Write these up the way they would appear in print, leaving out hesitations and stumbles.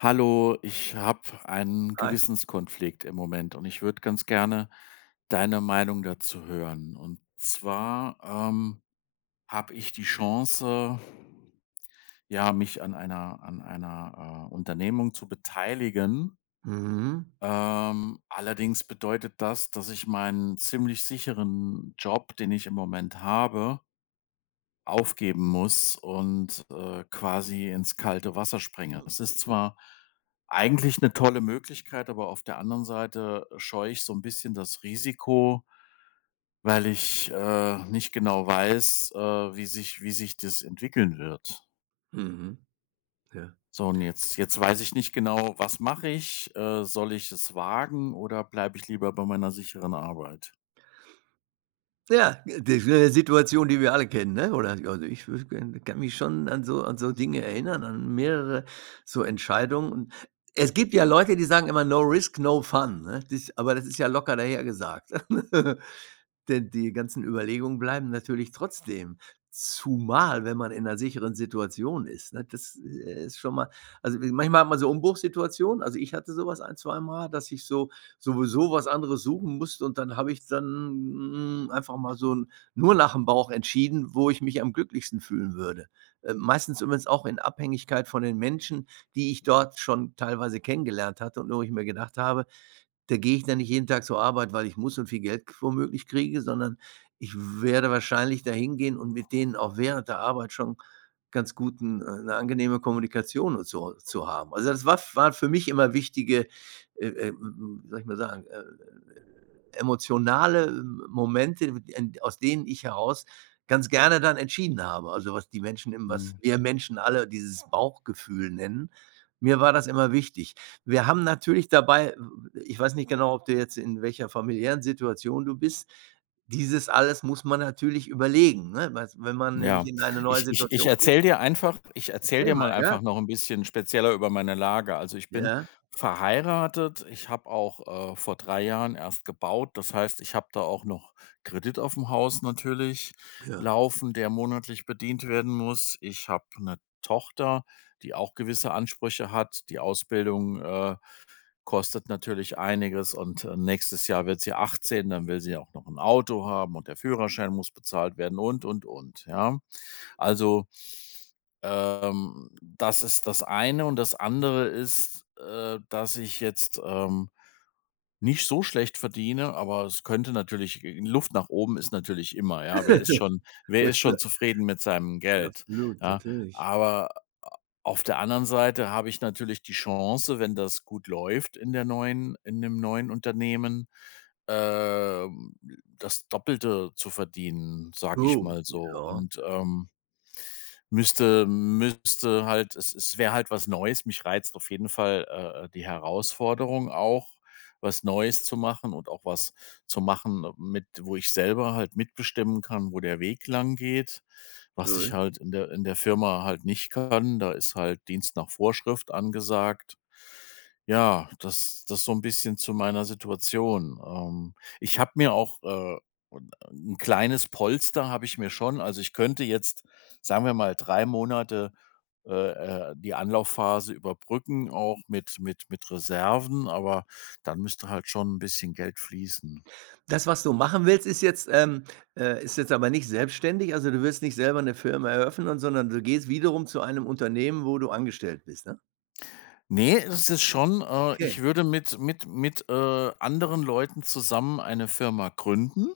Hallo, ich habe einen Ei. Gewissenskonflikt im Moment und ich würde ganz gerne deine Meinung dazu hören. Und zwar habe ich die Chance, ja, mich an an einer Unternehmung zu beteiligen. Mhm, Allerdings bedeutet das, dass ich meinen ziemlich sicheren Job, den ich im Moment habe, aufgeben muss und, quasi ins kalte Wasser springe. Es ist zwar eigentlich eine tolle Möglichkeit, aber auf der anderen Seite scheue ich so ein bisschen das Risiko, weil ich nicht genau weiß, wie sich das entwickeln wird. mhm, ja. So, und jetzt weiß ich nicht genau, was mache ich? Soll ich es wagen oder bleibe ich lieber bei meiner sicheren Arbeit? Ja, das ist 'ne Situation, die wir alle kennen, ne? Oder also, ich würde kann kann mich schon an so Dinge erinnern, an mehrere so Entscheidungen. Und es gibt ja Leute, die sagen immer: „No risk, no fun", ne? Das aber das ist ja locker dahergesagt. Denn die ganzen Überlegungen bleiben natürlich trotzdem, zumal wenn man in einer sicheren Situation ist, ne? Das ist schon mal also, manchmal hat man so Umbruchssituationen. Also, ich hatte sowas ein, zwei Mal, dass ich so sowieso was anderes suchen musste und dann habe ich dann einfach mal so 'n nur nach dem Bauch entschieden, wo ich mich am glücklichsten fühlen würde. Meistens übrigens auch in Abhängigkeit von den Menschen, die ich dort schon teilweise kennengelernt hatte und wo ich mir gedacht habe: Da gehe ich dann nicht jeden Tag zur Arbeit, weil ich muss und viel Geld womöglich kriege, sondern ich werde wahrscheinlich dahin gehen und mit denen auch während der Arbeit schon ganz guten 'ne angenehme Kommunikation und so zu haben. Also, das war f waren für mich immer wichtige, wie soll ich mal sagen, emotionale Momente, en aus denen ich heraus ganz gerne dann entschieden habe. Also, was die Menschen im was Mhm. wir Menschen alle dieses Bauchgefühl nennen. Mir war das immer wichtig. Wir haben natürlich dabei Ich weiß nicht genau, ob du jetzt in welcher familiären Situation du bist. Dieses alles muss man natürlich überlegen, ne? Was, wenn man nämlich Ja, in eine neue Situation geht. Ich erzähle Erzähl dir mal, mal ja? einfach noch ein bisschen spezieller über meine Lage. Also, ich bin Ja, verheiratet, ich habe auch, vor 3 Jahren erst gebaut. Das heißt, ich habe da auch noch Kredit auf dem Haus natürlich ja. laufen, der monatlich bedient werden muss. Ich habe eine Tochter, die auch gewisse Ansprüche hat. Die Ausbildung kostet natürlich einiges und, nächstes Jahr wird sie 18, dann will sie auch noch ein Auto haben und der Führerschein muss bezahlt werden und, ja? Also, das ist das eine und das andere ist, dass ich jetzt, nicht so schlecht verdiene, aber es könnte natürlich Luft nach oben ist natürlich immer, ja. Wer ist schon wer Ja ist klar, schon zufrieden mit seinem Geld, absolut, ja? natürlich. Aber auf der anderen Seite habe ich natürlich die Chance, wenn das gut läuft in der neuen in dem neuen Unternehmen, ähm, das Doppelte zu verdienen, sag ich Oh, mal so. ja, Und, müsste halt es wäre halt was Neues. Mich reizt auf jeden Fall, die Herausforderung auch, was Neues zu machen und auch was zu machen mit wo ich selber halt mitbestimmen kann, wo der Weg lang geht was ich gut. halt in der Firma halt nicht kann. Da ist halt Dienst nach Vorschrift angesagt. Ja, das das so ein bisschen zu meiner Situation. Ich habe mir auch, 'n kleines Polster habe ich mir schon also, ich könnte jetzt, sagen wir mal, 3 Monate, äh, die Anlaufphase überbrücken, auch mit mit Reserven, aber dann müsste halt schon ein bisschen Geld fließen. Das, was du machen willst, ist jetzt aber nicht selbstständig, also du wirst nicht selber eine Firma eröffnen, sondern du gehst wiederum zu einem Unternehmen, wo du angestellt bist, ne? Ne, es ist schon, Okay. ich würde mit mit anderen Leuten zusammen eine Firma gründen,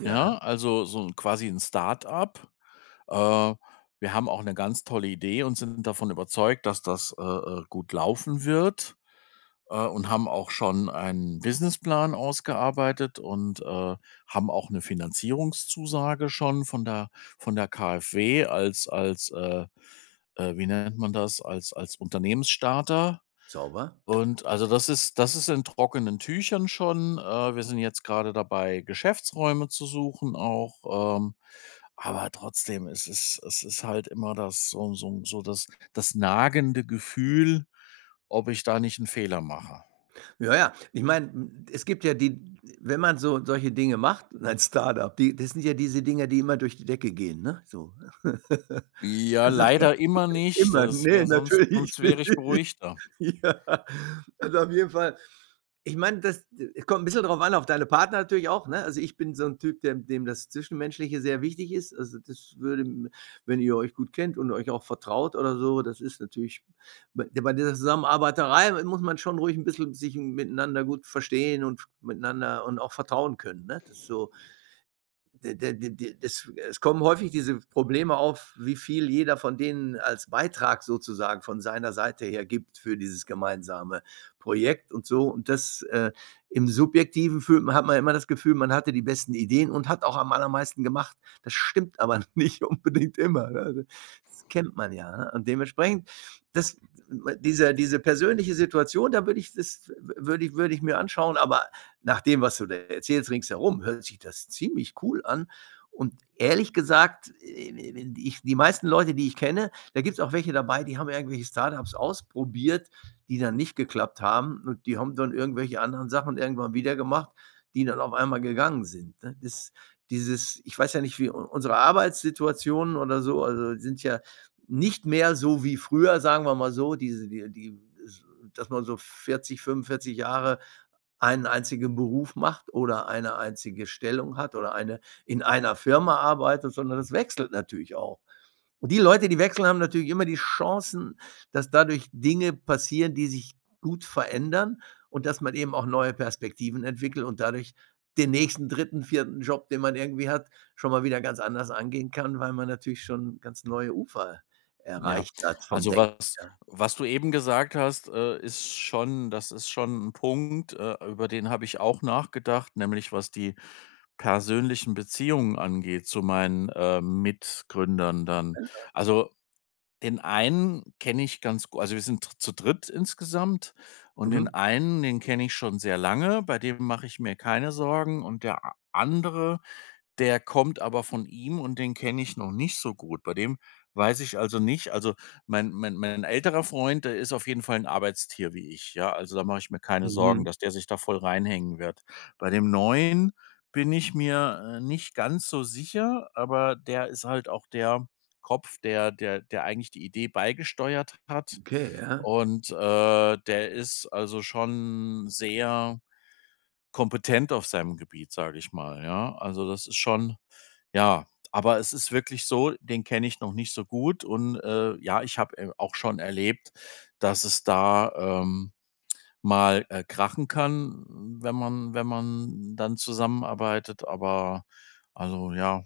Ja, ja, also so 'n quasi ein Start-up. Äh, wir haben auch eine ganz tolle Idee und sind davon überzeugt, dass das, gut laufen wird, und haben auch schon einen Businessplan ausgearbeitet und, haben auch eine Finanzierungszusage schon von der KfW als wie nennt man das, als als Unternehmensstarter. sauber. Und also das ist in trockenen Tüchern schon. Wir sind jetzt gerade dabei, Geschäftsräume zu suchen auch, ähm, aber trotzdem, es ist halt immer das das nagende Gefühl, ob ich da nicht einen Fehler mache. Ja, ja. Ich meine, es gibt ja die wenn man so solche Dinge macht ein Startup. Die das sind ja diese Dinger, die immer durch die Decke gehen, ne, so. Ja, Da sagt man leider immer jetzt nicht. immer: Das „Ne, wäre sonst natürlich sonst nicht." wäre ich beruhigter. Ja, also auf jeden Fall. Ich meine, das es kommt ein bisschen drauf an, auf deine Partner natürlich auch, ne? Also, ich bin so ein Typ, dem das Zwischenmenschliche sehr wichtig ist. Also, das würde m wenn ihr euch gut kennt und euch auch vertraut oder so, das ist natürlich bei dieser Zusammenarbeiterei muss man schon ruhig ein bisschen sich miteinander gut verstehen und miteinander und auch vertrauen können, ne? Das ist so. D d d d es es kommen häufig diese Probleme auf, wie viel jeder von denen als Beitrag sozusagen von seiner Seite her gibt für dieses gemeinsame Projekt und so. Und das, äh, im Subjektiven fühlt man hat man immer das Gefühl, man hatte die besten Ideen und hat auch am allermeisten gemacht. Das stimmt aber nicht unbedingt immer, ne? Also, das kennt man ja, ne? Und dementsprechend, das diese diese persönliche Situation, da würde ich das würde ich mir anschauen, aber nach dem, was du da erzählst ringsherum, hört sich das ziemlich cool an. Und ehrlich gesagt, die meisten Leute, die ich kenne, da gibt's auch welche dabei, die haben irgendwelche Startups ausprobiert, die dann nicht geklappt haben und die haben dann irgendwelche anderen Sachen irgendwann wieder gemacht, die dann auf einmal gegangen sind, ne? Das, dieses, ich weiß ja nicht, wie u unsere Arbeitssituationen oder so, also, sind ja nicht mehr so wie früher, sagen wir mal so, diese die die dass man so 40, 45 Jahre einen einzigen Beruf macht oder eine einzige Stellung hat oder eine in einer Firma arbeitet, sondern das wechselt natürlich auch. Und die Leute, die wechseln, haben natürlich immer die Chancen, dass dadurch Dinge passieren, die sich gut verändern und dass man eben auch neue Perspektiven entwickelt und dadurch den nächsten dritten vierten Job, den man irgendwie hat, schon mal wieder ganz anders angehen kann, weil man natürlich schon ganz neue Ufer Ja, erreicht hat vom also Denken was her. was du eben gesagt hast, ist schon ein Punkt, über den habe ich auch nachgedacht, nämlich was die persönlichen Beziehungen angeht zu meinen, Mitgründern dann. Also, den einen kenne ich ganz gut, also, wir sind zu dritt insgesamt und den Mhm. einen, den kenne ich schon sehr lange, bei dem mache ich mir keine Sorgen und der a andere der kommt aber von ihm und den kenne ich noch nicht so gut. Bei dem weiß ich also nicht also, mein älterer Freund, der ist auf jeden Fall ein Arbeitstier wie ich, ja? Also, da mache ich mir keine Mhm. Sorgen, dass der sich da voll reinhängen wird. Bei dem Neuen bin ich mir, nicht ganz so sicher, aber der ist halt auch der Kopf, der eigentlich die Idee beigesteuert hat Okay, ja. und, der ist also schon sehr kompetent auf seinem Gebiet, sage ich mal, ja? Also, das ist schon ja, aber es ist wirklich so, den kenne ich noch nicht so gut und, ja, ich habe, auch schon erlebt, dass es da, mal krachen kann, wenn man dann zusammenarbeitet, aber also, ja,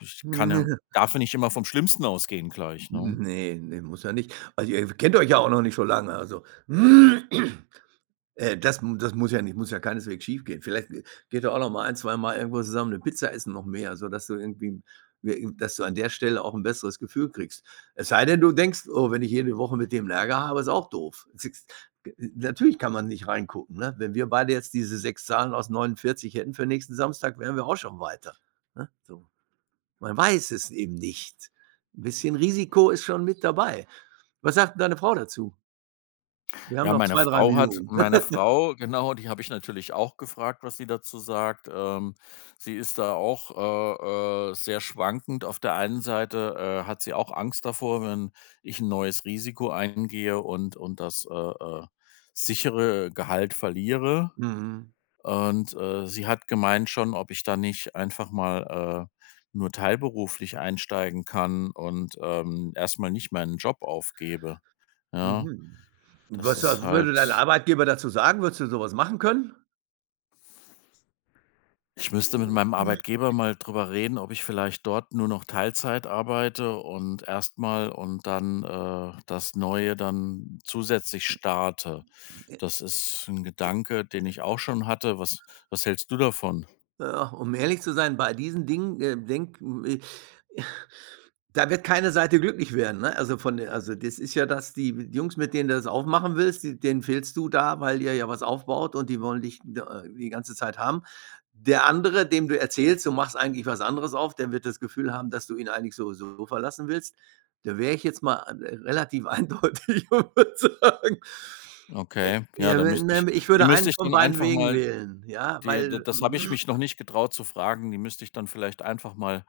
ich kann ja darf ja nicht immer vom Schlimmsten ausgehen gleich, ne? Ne, ne, muss ja nicht. Also, ihr kennt euch ja auch noch nicht so lange, also, das muss ja nicht muss ja keineswegs schiefgehen. Vielleicht, geht ihr auch noch mal ein, zwei Mal irgendwo zusammen eine Pizza essen, noch mehr, sodass du irgendwie wir dass du an der Stelle auch ein besseres Gefühl kriegst. Es sei denn, du denkst: „Oh, wenn ich jede Woche mit dem Ärger habe, ist auch doof." Es ist. Natürlich kann man nicht reingucken, ne? Wenn wir beide jetzt diese 6 Zahlen aus 49 hätten für nächsten Samstag, wären wir auch schon weiter, ne? So. Man weiß es eben nicht. Ein bisschen Risiko ist schon mit dabei. Was sagt 'n deine Frau dazu? Wir haben Ja, noch zwei, drei Minuten. meine Frau, genau, die habe ich natürlich auch gefragt, was sie dazu sagt. Sie ist da auch, sehr schwankend. Auf der einen Seite, hat sie auch Angst davor, wenn ich ein neues Risiko eingehe und das, sichere Gehalt verliere. Mhm, Und, sie hat gemeint schon, ob ich da nicht einfach mal, nur teilberuflich einsteigen kann und, erst nicht meinen Job aufgebe. Ja, mhm. das Was ist würde dein halt Arbeitgeber dazu sagen? Würdest du sowas machen können? ich müsste mit meinem Nein. Arbeitgeber mal drüber reden, ob ich vielleicht dort nur noch Teilzeit arbeite und erstmal und dann, das Neue dann zusätzlich starte. Äh, Das ist ein äh, Gedanke, den ich auch schon hatte. Was was hältst du davon? ja, um ehrlich zu sein, bei diesen Dingen, denk da wird keine Seite glücklich werden, ne? Also, von der, also, das ist ja das, die Jungs, mit denen du das aufmachen willst, die denen fehlst du da, weil ihr ja was aufbaut und die wollen dich d die ganze Zeit haben. Der andere, dem du erzählst, du machst eigentlich was anderes auf, der wird das Gefühl haben, dass du ihn eigentlich so verlassen willst. Da wäre ich jetzt mal relativ eindeutig und würde sagen, Okay, ja, ja, da wenn müsste ich ich die würde müsste einen ich von dann beiden einfach Wegen mal wählen, ja, Die d weil das habe ich mich noch nicht getraut zu fragen. Die müsste ich dann vielleicht einfach mal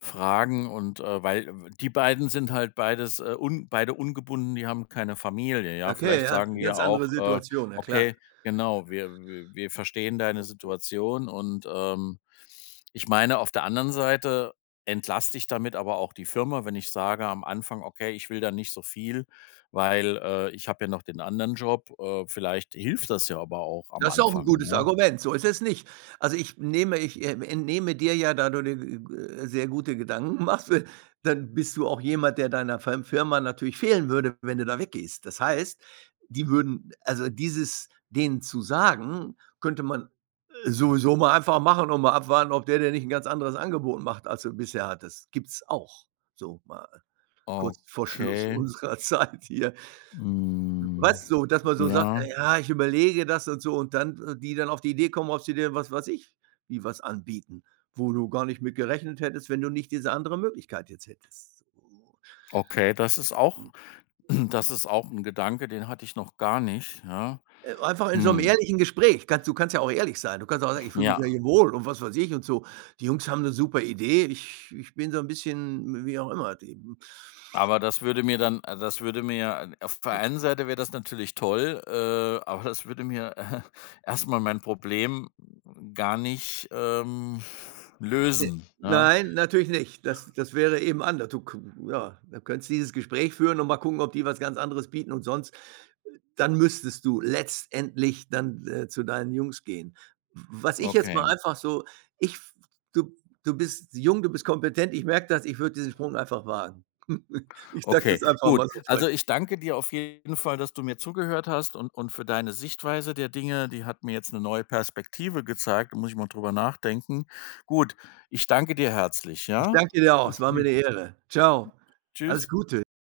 fragen und, weil die beiden sind halt beides, un beide ungebunden, die haben keine Familie, ja? okay, Vielleicht ja, sagen die ja ganz andere auch, Situation, ja klar. „Okay, genau, wir verstehen deine Situation“ und, ich meine, auf der anderen Seite entlaste ich damit aber auch die Firma, wenn ich sage am Anfang: „Okay, ich will da nicht so viel, weil, ich habe ja noch den anderen Job.“ Vielleicht hilft das ja aber auch am Das ist auch 'n Anfang, gutes ja? Argument, so ist es nicht. Also, ich entnehme dir ja, da du dir g g sehr gute Gedanken machst, dann bist du auch jemand, der deiner Firma natürlich fehlen würde, wenn du da weggehst. Das heißt, die würden also, dieses denen zu sagen, könnte man, sowieso mal einfach machen und mal abwarten, ob der dir nicht 'n ganz anderes Angebot macht, als du bisher hattest. Gibt's auch, so mal kurz vor Schluss Okay, unserer Zeit hier. hm, Was, so, dass man so sagt: ja, „Ja, ich überlege das" und so und dann, die dann auf die Idee kommen, ob sie dir, was weiß ich, wie was anbieten, wo du gar nicht mit gerechnet hättest, wenn du nicht diese andere Möglichkeit jetzt hättest. So. okay, das ist auch das ist auch ein Gedanke, den hatte ich noch gar nicht, ja. Einfach in so einem Hm, ehrlichen Gespräch, kannst du, kannst ja auch ehrlich sein. Du kannst auch sagen: „Ich fühle mich ja ja, hier wohl" und was weiß ich und so. „Die Jungs haben eine super Idee. Ich bin so ein bisschen wie auch immer die." aber das würde mir auf der einen Seite wäre das natürlich toll, aber das würde mir erst mal mein Problem gar nicht, Ne, lösen, ja? nein, natürlich nicht. Das wäre eben anders. Du k Ja, du könntest dieses Gespräch führen und mal gucken, ob die was ganz anderes bieten und sonst dann müsstest du letztendlich dann, zu deinen Jungs gehen. Was ich jetzt Okay. mal einfach so ich f du du bist jung, du bist kompetent, ich merke das, ich würde diesen Sprung einfach wagen. Ich sag's Okay, jetzt einfach gut. mal so Also, frech. ich danke dir auf jeden Fall, dass du mir zugehört hast und für deine Sichtweise der Dinge. Die hat mir jetzt eine neue Perspektive gezeigt. Da muss ich mal drüber nachdenken. Gut, ich danke dir herzlich, Ich ja? danke dir auch, es war mir eine Ehre. Ciao, alles Tschüss. Gute.